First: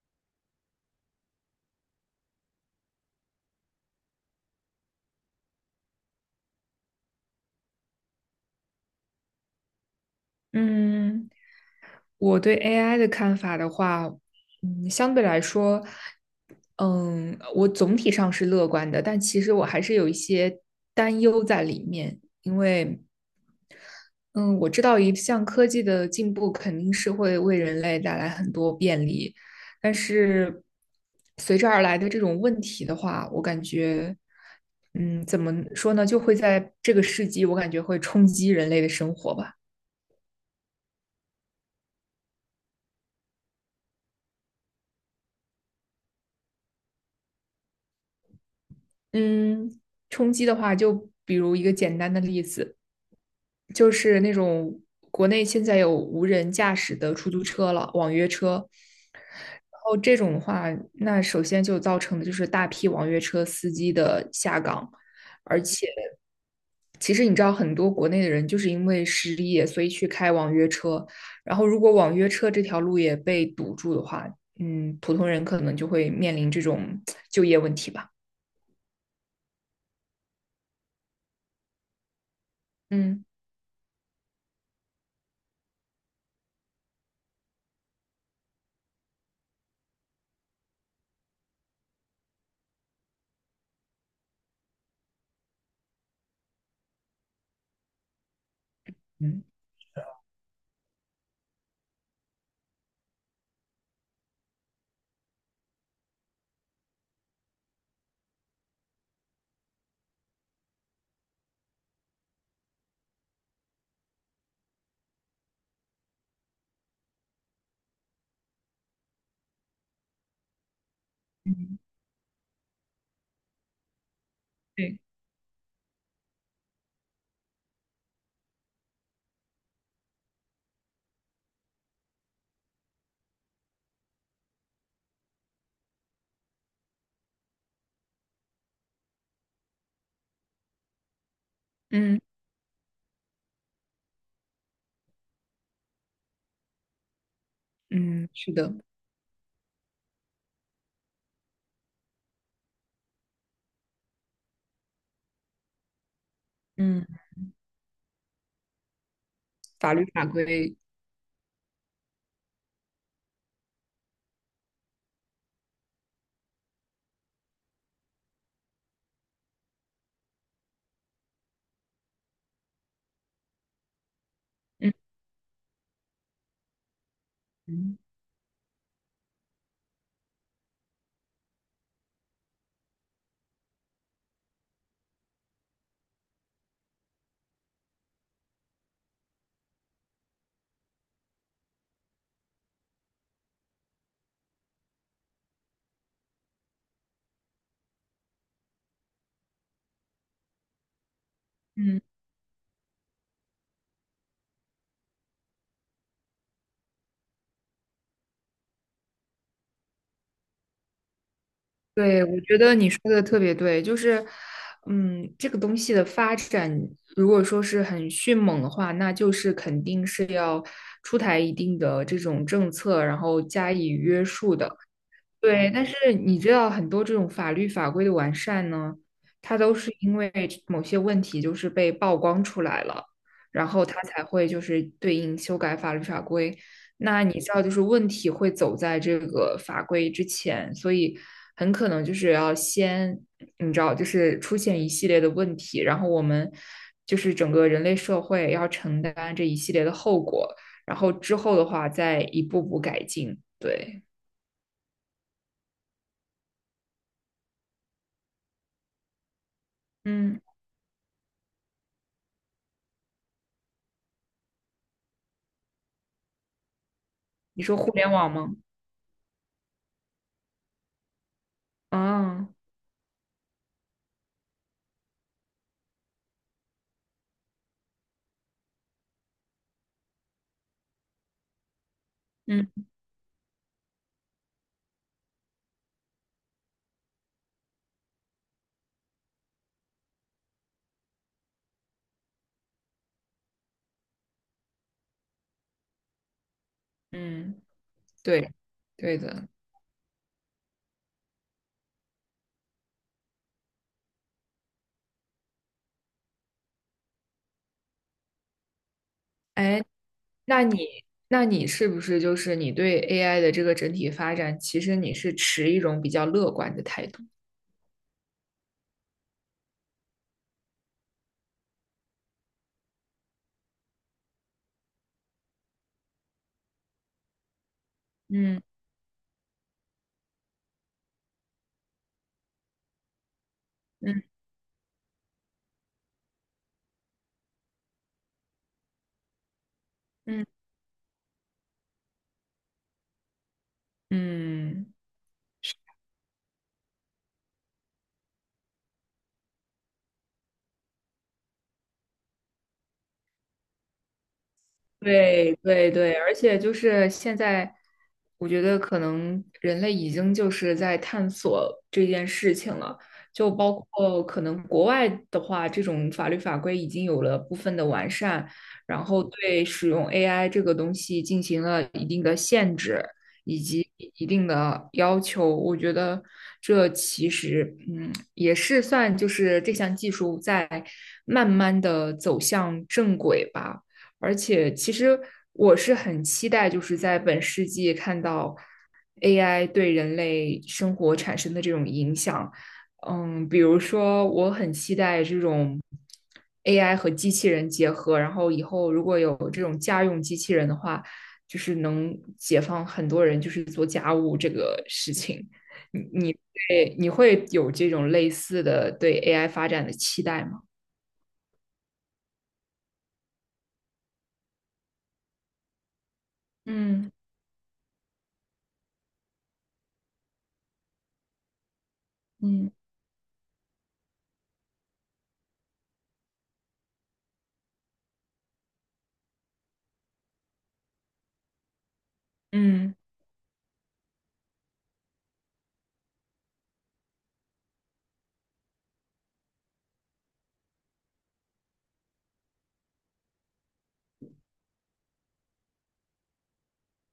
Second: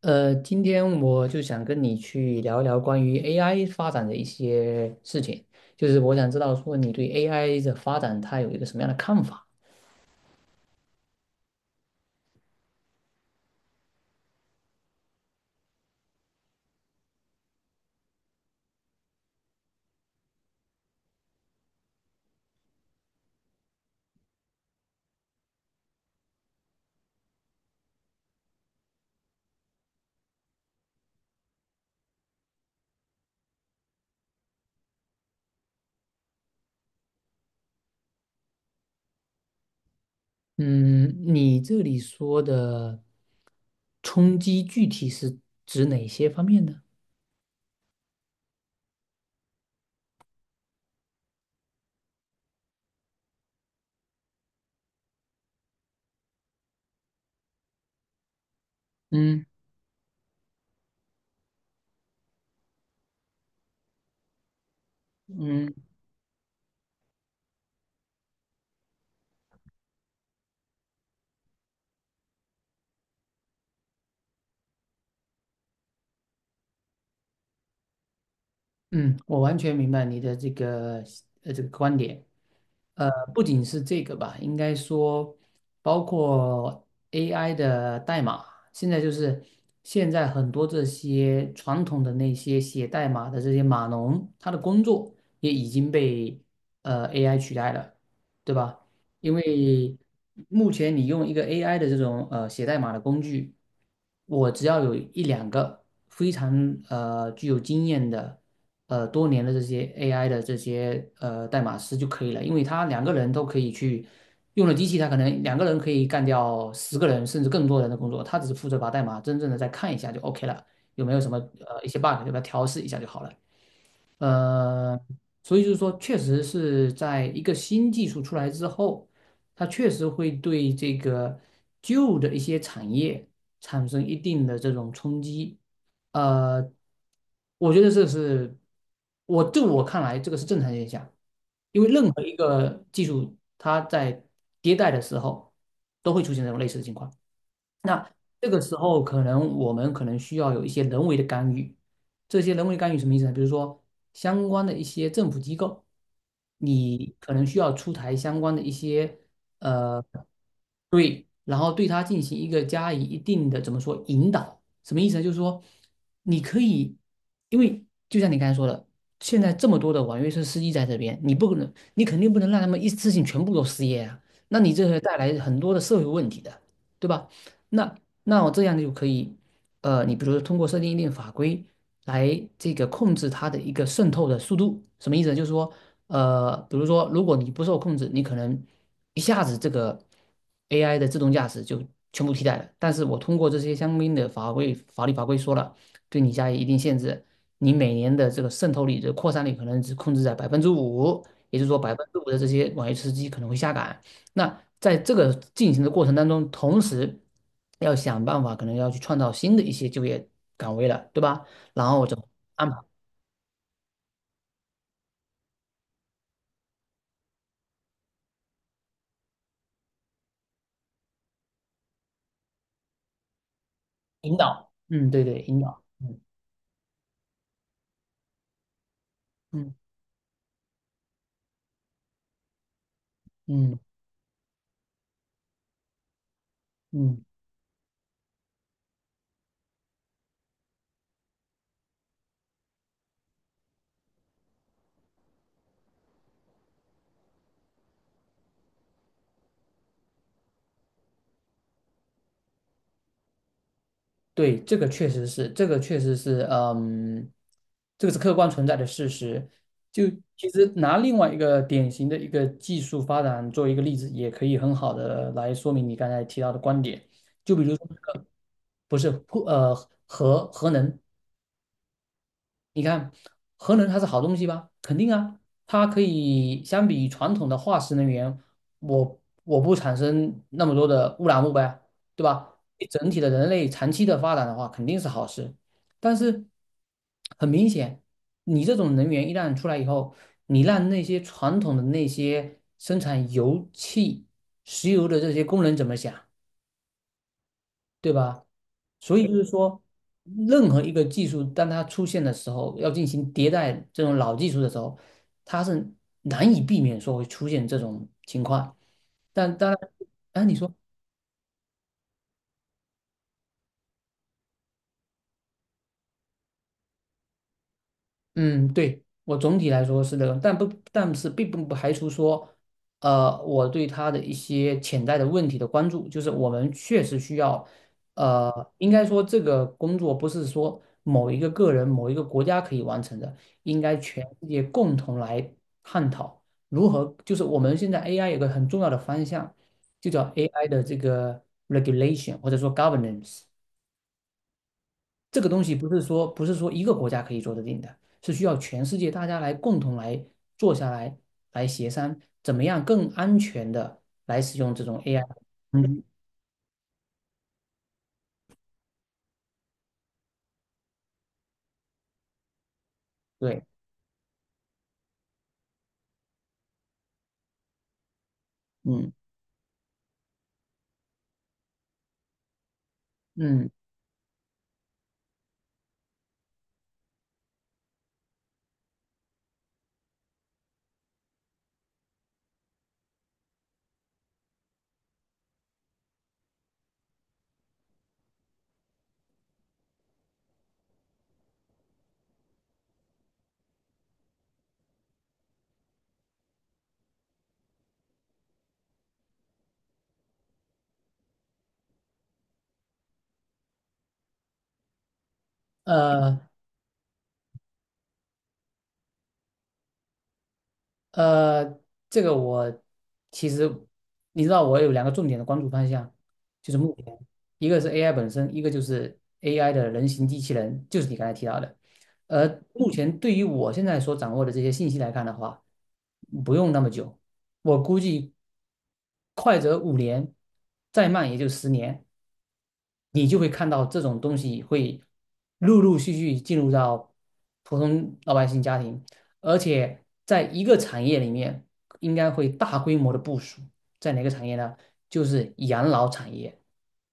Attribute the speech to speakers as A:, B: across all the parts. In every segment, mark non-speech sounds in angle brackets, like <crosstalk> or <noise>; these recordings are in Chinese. A: 今天我就想跟你去聊一聊关于 AI 发展的一些事情，就是我想知道说你对 AI 的发展它有一个什么样的看法？
B: 嗯，我对 AI 的看法的话，相对来说，我总体上是乐观的，但其实我还是有一些担忧在里面，因为，嗯，我知道一项科技的进步肯定是会为人类带来很多便利，但是随之而来的这种问题的话，我感觉，嗯，怎么说呢，就会在这个世纪，我感觉会冲击人类的生活吧。
A: 嗯，你这里说的冲击具体是指哪些方面呢？
B: 嗯，冲击的话，就比如一个简单的例子，就是那种国内现在有无人驾驶的出租车了，网约车。
A: 嗯
B: 然后这种的话，那首先就造成的就是大批网约车司机的下岗，而
A: 嗯
B: 且其实你知道，很多国内的人就是因为失业，所以去开网约车。然后如果网约车这条路也被堵住的话，普通人可能就会面临这种就业问题吧。
A: 嗯，我完全明白你的这个观点。呃，
B: 嗯
A: 不仅是这个吧，应该说包括 AI 的代码，现在就是现在很多这些传统的那些写代码的这些码农，他的工作也已经被AI 取代了，对吧？因
B: 嗯，
A: 为目前你用一个 AI 的这种写代码的工具，我只要有一两个非常具有经验的。多年的这些 AI 的这些代码师就可以了，因为他两个人都可以去用了机器，他可能两个人可以干掉10个人甚至更多人的工作，他只是负责把代码真正的再看一下就 OK 了，有没有什么一些 bug 对吧？调试一下就好了。
B: 对。
A: 呃，所以就是说，确实是在一个新技术出来之后，它确实会对这个旧的一些产业产生一定的这种冲击。呃，我觉得这是我就我看来，这个是正常现象，因为任
B: 嗯
A: 何一个技术它在迭代的时候都会出现这种类似的情况。那
B: 嗯，
A: 这
B: 是
A: 个
B: 的，
A: 时候，我们可能需要有一些人为的干预。这些人为干预什么意思呢？比如说，相关的一些政府机构，
B: 嗯
A: 你可能需要出台相关的一些
B: 法
A: 呃，
B: 律法规，
A: 对，然后对它进行一个加以一定的怎么说引导？什么意思呢？就是说，你可以，因为就像你刚才说的，现在这么多的网约车司机在这边，你肯定不能让他们一次性全部都失业啊，那你这会
B: 嗯
A: 带来很多的社会问题的，对吧？那
B: 嗯
A: 那我这样就可以，你比如说通过设定一定法规来这个控制它的一个渗透的速度，什么意思呢？就是说，比如说如果你不受控制，你可能一下子这个 AI 的自动驾驶就全部替代了。但是我通过这些相应的法律法规说了，对你加以一定限制，你每年的这个渗透率的扩散率可能只控制在百分之五，也就是说百
B: 嗯
A: 分之五的这些网约车司机可能会下岗。那在这个进行的过程当中，同时要想办法，可能要去创造新的一些就业岗位了，对吧？然后我就
B: 对，我觉
A: 安
B: 得
A: 排
B: 你说的特别对，就是,这个东西的发展，如果说是很迅猛的话，那就是肯定是要出台一定的这种政策，然后加以约
A: 引
B: 束
A: 导？
B: 的。
A: 嗯，对对，引
B: 对，
A: 导。
B: 但是
A: 嗯
B: 你知道很多这种法律法规的完善呢，它都
A: 嗯
B: 是因为某些问题就是被曝光出来了，然
A: 嗯
B: 后它才会就是对应修改法律法规。那
A: 嗯，
B: 你知道，就是问题会走在这个法规之前，所以很可能就是要先，你知道，就是出现一系列的问题，然后我们就是整个人类社会要承担这一系列的后果，然后之后的话再一步步改进。对，
A: 对，这个确实是，这个确实是，嗯，这个是客观存在的事实。就
B: 嗯。
A: 其实拿另外一个典型的一个技术发展作为一个例子，也可以很好的来说明你刚才提到的观点。就比
B: 你
A: 如
B: 说
A: 说
B: 互
A: 那
B: 联
A: 个，
B: 网吗？
A: 不是，呃，核能。
B: 啊，
A: 你看，核能它是好东西吧？肯定啊，它可以相比传统的化石能源，我不产生那么多的污染物呗，对吧？
B: 嗯
A: 对整体的人类长期的发展的话，肯定是好事。但是很明显，你这种能源一旦出来以后，你让那些传统的那些生产油气、石油的这些工人怎么想？
B: 嗯，
A: 对吧？
B: 对，
A: 所
B: 对
A: 以就是
B: 的。
A: 说，任何一个技术当它出现的时候，要进行迭代这种老技术的时候，它是难以避免说会出现这种情况。但当然，
B: 哎，
A: 哎，你
B: 那
A: 说。
B: 你那你是不是就是你对 AI 的这个整体发展，其实你是持一种比较乐观的态度？
A: 嗯，对，我总体来说是这个，但是并不排除说，我对他的一些潜在的问题的关注，就是我们确实需要，
B: 嗯
A: 应该说这个工作不是说某一个个人、某一个国家可以完成的，应该
B: 嗯
A: 全世界共同来探讨如何，就是我们现在 AI 有个很重要的方向，就叫
B: 嗯
A: AI 的这个 regulation 或者说 governance。
B: 嗯。
A: 这个东西不是说一个国家可以做得定的，是需要全世界大家来共同来坐下来协商，怎么样更安全的来使用这种 AI
B: 对对
A: 嗯，
B: 对，而且就是现在，我觉得可能人类已经就是在探索这件事情了，就
A: 对，
B: 包括可能国外的话，这种法律法规已经有了部分的完善，然
A: 嗯
B: 后对使用 AI 这个东西进行了一定的限制以
A: 嗯，
B: 及一定的要求。我觉得这其实,也是算就是这项技术在慢慢的走向正轨吧。而且其实我是很期待，就是在本世纪看到 AI 对人类生活产生的这种影响。嗯，比如说，我很期待这种 AI 和机器人结合，然后以后如果有这种家用机器人的话，就是能解放很多人，就是做家务这个事情。你你
A: 呃，
B: 会你会有这种类似的对 AI 发展的期待吗？
A: 呃，这个我其实你知道，我有两个重点的关注方向，就是目
B: 嗯
A: 前一个是 AI 本身，一个就是 AI 的人形机器人，就是你刚才提到的。而
B: 嗯。
A: 目前对于我现在所掌握的这些信息来看的话，不用那么久，我估计快则5年，再慢也就十年。
B: 嗯。
A: 你就会看到这种东西会陆陆续续进入到普通老百姓家庭，而且在一个产业里面，应该会大规模的部署。在哪个产业呢？就是养老产业。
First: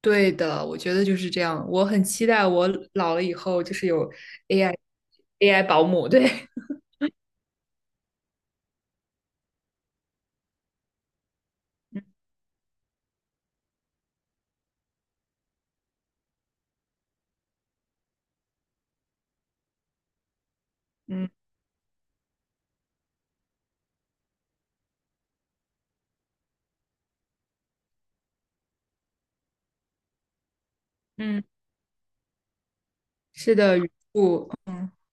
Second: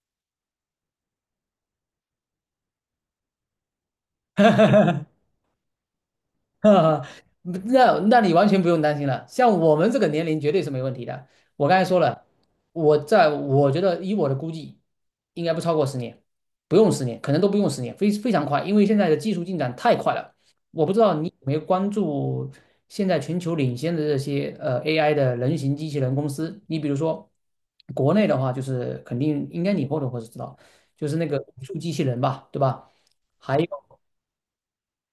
B: 对的，我觉得就是这样。我很期待我老了以后就是有 AI
A: <laughs>
B: AI 保姆，对，
A: <laughs> 那你完全不用担心了，像我们这个年龄绝对是没问题的。我刚才说
B: <laughs>
A: 了，我觉得以我的估计，应该不超过十年，不用十年，可能都不用十年，非常快，因为现在的技术进展太快了。我不知道你
B: 嗯
A: 有没有关注现在全球领先的这些AI 的人形机器人公司，你比如说国内的话，就是肯定应该你或会知道，就是那个
B: 嗯，
A: 语数机器人吧，对吧？
B: 是
A: 还。
B: 的，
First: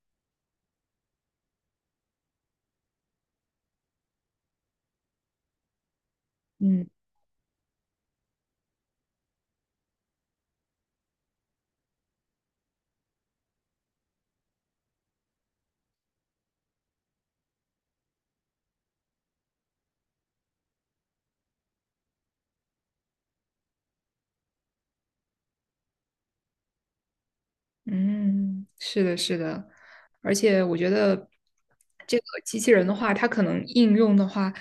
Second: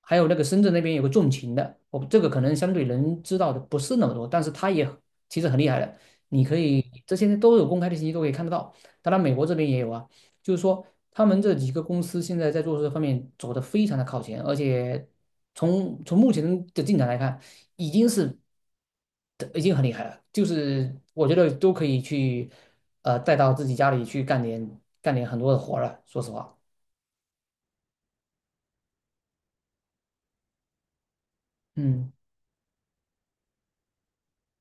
A: 还有那个深圳那边有个纵情的，我这个可能相对人知道的不是那么多，但是他也其实很厉害的。你可以
B: 嗯。
A: 这些都有公开的信息都可以看得到，当然美国这边也有啊。就是说，他们这几个公司现在在做这方面走的非常的靠前，而且从目前的进展来看，已经是已经很厉害了。就是我觉得都可以去带到自己家里去干点很多的活儿了。说实话，
B: 嗯，是的，是的，而且我觉得
A: 嗯，
B: 这个机器人的话，它可能应用的话，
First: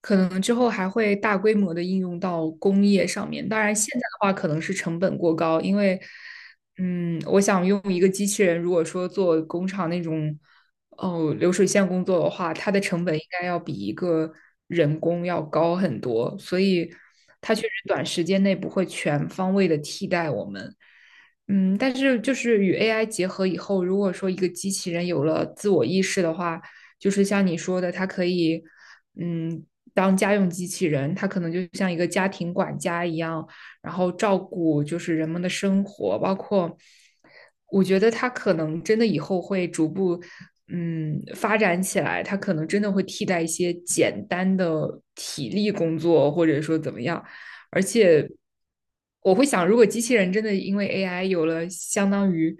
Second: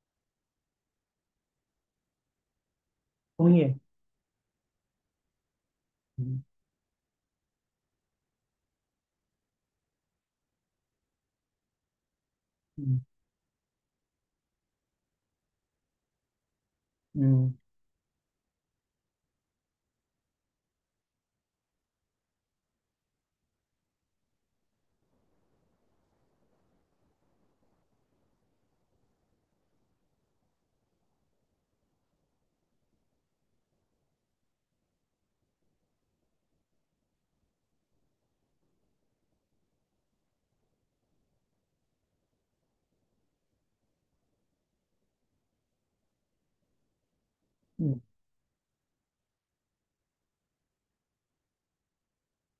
B: 可能之后还会大规模的应用到工业上面。
A: 工
B: 当然，
A: 业，
B: 现在的话可能是成本过高，因为，
A: 嗯
B: 嗯，我想用一个机器人，如果说做工厂那种哦流水线工作的话，它的
A: 嗯
B: 成本应该要比一个人工要高很多，所以它
A: 嗯。
B: 确实短时间内不会全方位的替代我们。嗯，但是就是与 AI 结合以后，如果说一个机器人有了自我意识的话，就是像你说的,它可以，嗯，当家用机器人，它可能就像一个家庭管家一样，然后照顾就是人们的生活，包括我觉得它可能真的以后会逐步发展起来，它可能真的会替代一些简单的体力工作，或者说怎么样。而
A: 嗯，
B: 且我会想，如果机器人真的因为 AI 有了相当于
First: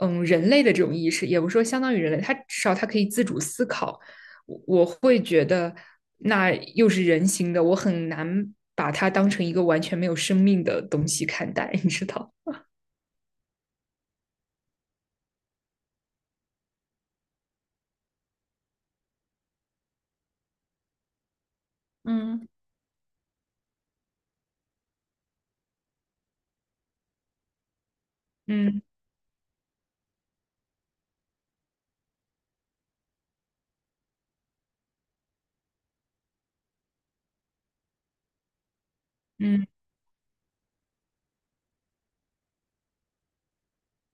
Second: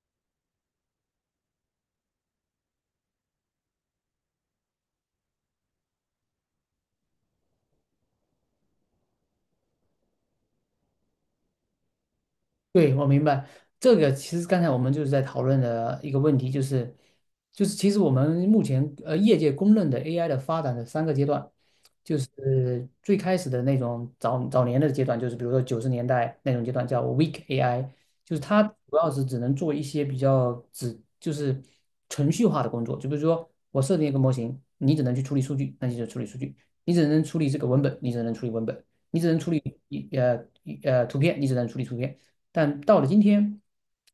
B: 人类的这种意识，也不是说相当于人类，它至少它可以自主思考，我会觉得那又是人形的，我很难把它当成一个完全没有生命的东西看待，你知道？
A: 对，我明白。这个其实刚才我们就是在讨论的一个问题，就是其实我们目前业界公认的 AI 的发展的三个阶段，就
B: 嗯
A: 是最开始的那种早年的阶段，就是比如说90年代那种阶段叫 weak AI，就是它
B: 嗯
A: 主要是只能做一些比较只就是程序化的工作，就比如说我设定一个模型，你只能去处理数据，那你就处理数据；你只能处理这个文本，你只能处理文本。你只能处
B: 嗯，
A: 理一呃一呃图片，你只能处理图片，但到了今天，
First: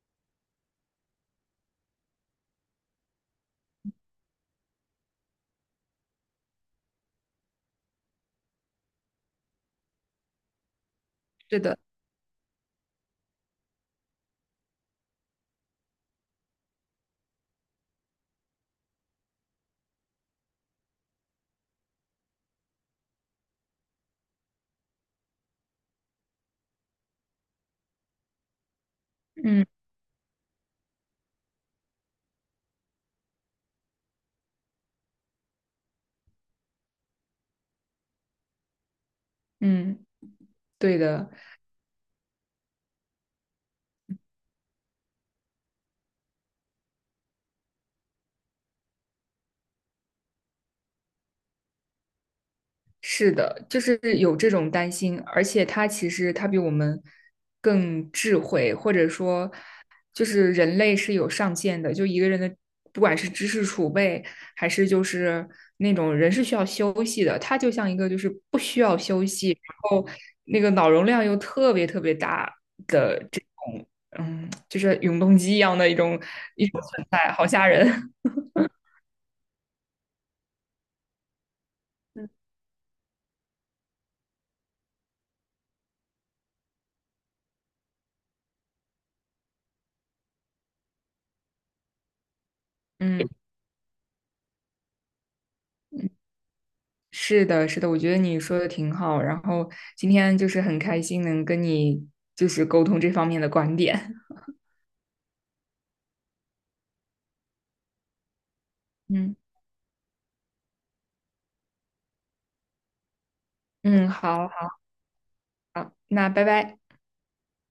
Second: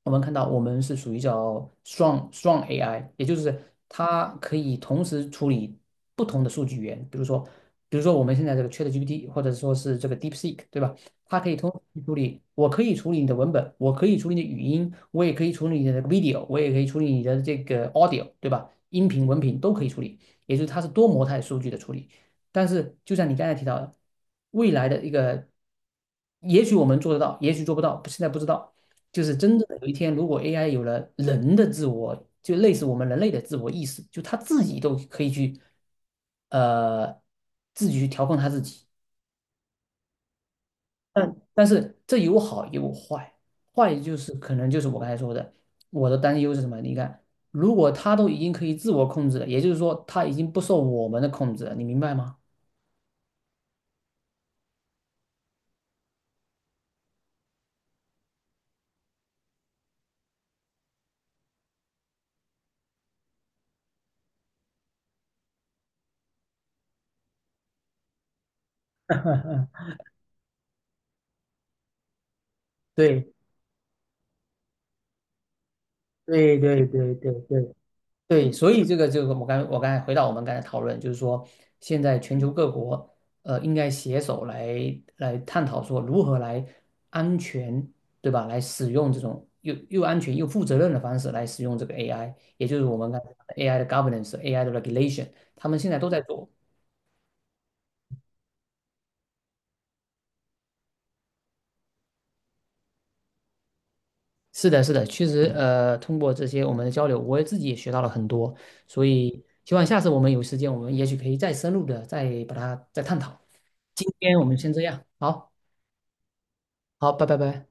A: 我们看到我们是属于叫 strong AI，也就是它可以同时处理不同的数据源，比如说我们现在这个 ChatGPT，或者说是这个 DeepSeek，对吧？它可以
B: 是
A: 同
B: 的，
A: 时处理，我可以处理你的文本，我可以处理你的语音，我也可以处理你的那个 video，我也可以处理你的这个 audio，对吧？音频、文频都可以处理，也就是它是多模态数据的处理。但是就像你刚才提到的，未来的一个，也许我们做得到，也许做不到，现在不知道。就是真
B: 嗯
A: 正的有一天，如果 AI 有了人的自我，就类似我们人类的自我意识，就他自己都可以去，呃，自己去调控他自己。
B: 嗯，对的。
A: 但是这有好也有坏，坏就是可能就是我刚才说的，我的担忧是什么？你看，如果他都已经可以自我控制了，也就是说他已经不受我们的控制了，你明白吗？
B: 是的，就是有这种担心，而且它其实它比我们更智慧，或者说，就是人类是有上限的，就一个人的不管是知识储备，还是就是那种人是需要休息的，他就像一个就是不需要休息，然后那个脑容量又特别特别大的
A: 对，
B: 这种，嗯，就是永动机一样的一种
A: 对
B: 一种
A: 对
B: 存
A: 对
B: 在，
A: 对
B: 好吓
A: 对
B: 人，
A: 对，所以这个，我刚才回到我们刚才讨论，就是说，现在全球各国应该携手来探讨说如何来安全，对吧？来使用这种又安全又负责任的方式来使用这个 AI，也就是我
B: <laughs>
A: 们刚才
B: 嗯。
A: 讲的 AI 的 governance、AI 的 regulation，他们现在都在做。
B: 是的，是的，我觉得你说的挺好。然后今天就是很开心能跟你就是沟通这方面的观点。<laughs>
A: 是的，是的，确实，通过这些我们的交流，我也自己也学到了很多，所
B: 嗯
A: 以希望下次我们有时间，我们也许可以再深入的再把它再探讨。今
B: 嗯，
A: 天我
B: 好
A: 们
B: 好，
A: 先这样，好，
B: 那拜拜。
A: 好，拜拜拜。